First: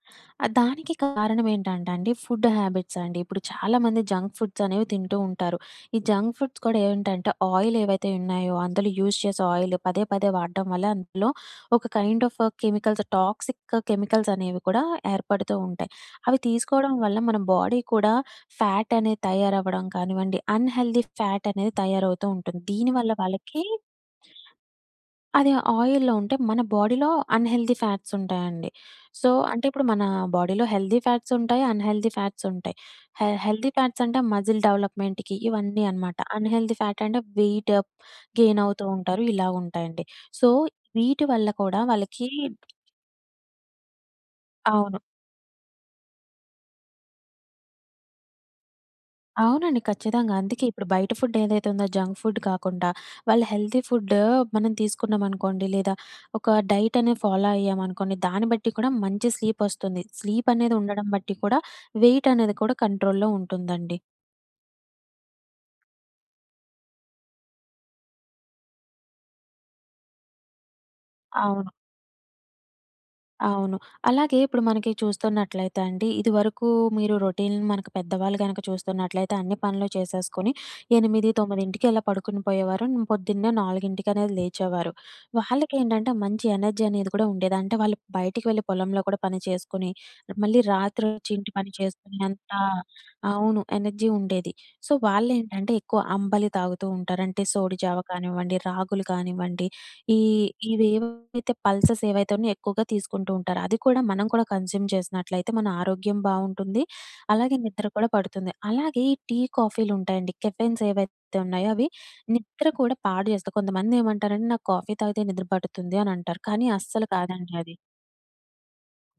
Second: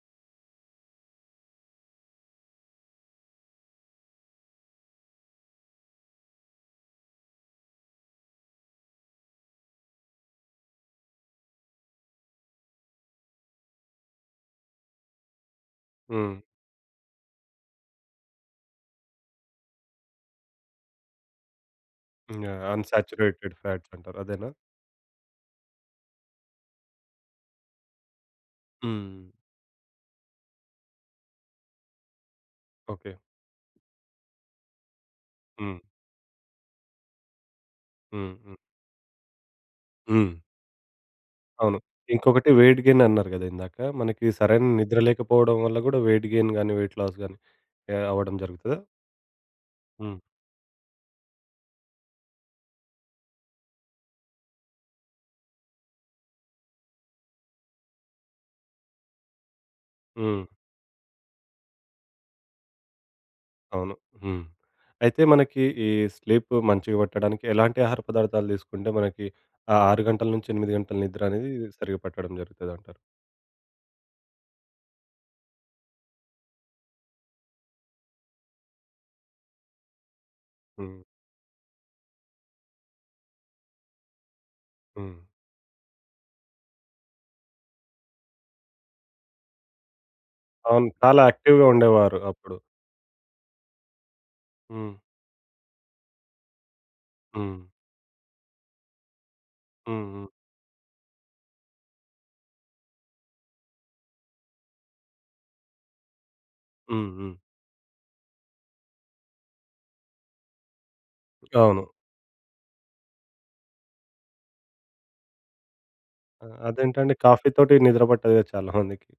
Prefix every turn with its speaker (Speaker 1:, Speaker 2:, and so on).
Speaker 1: ఆహ్, దానికి కారణమేంటంటే అండి ఫుడ్ హ్యాబిట్స్ అండి. ఇప్పుడు చాలామంది జంక్ ఫుడ్స్ అనేవి తింటూ ఉంటారు. ఈ జంక్ ఫుడ్స్ కూడా ఏంటంటే, ఆయిల్ ఏవైతే ఉన్నాయో, అందులో యూజ్ చేసే ఆయిల్ పదే పదే వాడడం వల్ల అందులో ఒక kind of chemicals toxic‌ chemicals అనేవి కూడా ఏర్పడుతూ ఉంటాయి. అవి
Speaker 2: హ్మ్.
Speaker 1: తీసుకోవడం వల్ల మన బాడీ కూడా ఫ్యాట్ అనేది తయారవ్వడం కానివ్వండి, అన్ హెల్టీ ఫ్యాట్ అనేది తయారవుతూ
Speaker 2: హ్మ్. ఆ!
Speaker 1: ఉంటుంది. దీని వల్ల
Speaker 2: అన్సాచురేటెడ్
Speaker 1: వాళ్ళకి
Speaker 2: ఫ్యాట్స్ అంటారు. అదేనా?
Speaker 1: అది ఆయిల్‌లో ఉంటే, మన బాడీలో అన్ హెల్టీ ఫ్యాట్స్ ఉంటాయండి.
Speaker 2: హ్మ్.
Speaker 1: సో, అంటే ఇప్పుడు మన బాడీలో హెల్తీ ఫ్యాట్స్ ఉంటాయి, అన్ హెల్టీ ఫ్యాట్స్ ఉంటాయి.
Speaker 2: ఓకే.
Speaker 1: హె హెల్తీ ఫ్యాట్స్ అంటే మస్జిల్ డెవలప్మెంట్‌కి
Speaker 2: హ్మ్.
Speaker 1: ఇవన్నీ అనమాట. అన్ హెల్టీ ఫ్యాట్ అంటే వెయిట్
Speaker 2: హ్మ్. హ్మ్.
Speaker 1: గెయిన్ అవుతూ ఉంటారు. ఇలా ఉంటాయండి.
Speaker 2: హ్మ్.
Speaker 1: సో, వీటి వల్ల
Speaker 2: అవును.
Speaker 1: కూడా వాళ్ళకి
Speaker 2: ఇంకొకటి వెయిట్ గెయిన్ అన్నారు గదా! ఇందాక, మనకి సరైన నిద్ర
Speaker 1: అవును.
Speaker 2: లేకపోవడం వల్ల గూడా వెయిట్ గెయిన్ గాని వెయిట్ లాస్ గాని ఆహ్ అవ్వడం జరుగుతద?
Speaker 1: అవునండి.
Speaker 2: హ్మ్.
Speaker 1: ఖచ్చితంగా. అందుకే ఇప్పుడు బయట ఫుడ్ ఏదైతే ఉందో జంక్ ఫుడ్ కాకుండా, వాళ్ళు హెల్తీ ఫుడ్ మనం తీసుకున్నామనుకోండి. లేదా ఒక డైట్ అనేది ఫాలో అయ్యామనుకోండి, దాన్ని బట్టి కూడా మంచి స్లీప్ ఒస్తుంది
Speaker 2: హ్మ్.
Speaker 1: స్లీప్ అనేది ఉండడం బట్టి కూడా, వెయిట్ అనేది కూడా కంట్రోల్‌లో
Speaker 2: అవును.
Speaker 1: ఉంటుందండి.
Speaker 2: హ్మ్. అయితే మనకి ఈ స్లీప్ మంచిగా వట్టడానికి ఎలాంటి ఆహార పదార్థాలు తీసుకుంటే మనకి ఆ 6:00-8:00 నిద్ర అనేది
Speaker 1: అవును.
Speaker 2: సరిగ్గా పట్టడం జరుగుతది అంటారు?
Speaker 1: అవును. అలాగే ఇప్పుడు మనకి చూస్తున్నట్లయితే అండి. ఇదివరకు మీరు రొటీన్ మనకు పెద్దవాళ్ళు గనుక చూస్తున్నట్లయితే అన్ని పనులు చేసేసుకొని,
Speaker 2: హ్మ్.
Speaker 1: 8, 9కి అలా పడుకుని పోయేవారు, పొద్దున్నే నాలుగింటికనేది లేచేవారు.
Speaker 2: హ్మ్.
Speaker 1: వాళ్ళకేంటంటే, మంచి ఎనర్జీ అనేది కూడా ఉండేది. అంటే వాళ్ళు బయటికి వెళ్లి పొలంలో కూడా పని చేసుకొని, మళ్ళీ
Speaker 2: అవును. చాలా
Speaker 1: రాత్రొచ్చి ఇంటి
Speaker 2: యాక్టివ్‌గా
Speaker 1: పని
Speaker 2: ఉండేవారు.
Speaker 1: చేసుకునంత
Speaker 2: అప్పుడు.
Speaker 1: అవును. ఎనర్జీ ఉండేది. సో,
Speaker 2: హ్మ్.
Speaker 1: వాళ్లేంటంటే ఎక్కువ అంబలి తాగుతూ ఉంటారు. అంటే
Speaker 2: హ్మ్.
Speaker 1: సోడి జావ కానివ్వండి, రాగులు గానివ్వండి,
Speaker 2: హ్మ్.
Speaker 1: ఈ
Speaker 2: హ్మ్.
Speaker 1: ఇవి ఏవైతే పల్సస్ ఏవైతే ఉన్నాయో ఎక్కువగా తీసుకుంటూ ఉంటారు. అది కూడా మనం కూడా కన్జ్యూమ్ చేసినట్లయితే మన ఆరోగ్యం బావుంటుంది.
Speaker 2: హ్మ్. హ్మ్.
Speaker 1: అలాగే నిద్ర కూడా పడుతుంది. అలాగే ఈ టీ, కాఫీలుంటాయండి కెఫెన్స్ ఏవైతే ఉన్నాయో అవి
Speaker 2: అవును.
Speaker 1: నిద్ర కూడా పాడుచేస్తాయి. కొంతమందేమంటారంటే, నాకు కాఫీ తాగితే నిద్ర పడుతుంది అని అంటారు.
Speaker 2: ఆహ్,
Speaker 1: కానీ అస్సలు
Speaker 2: అదేంటండి? కాఫీ
Speaker 1: కాదండి అది.
Speaker 2: తోటి నిద్ర పట్టదుగా చాలామందికి.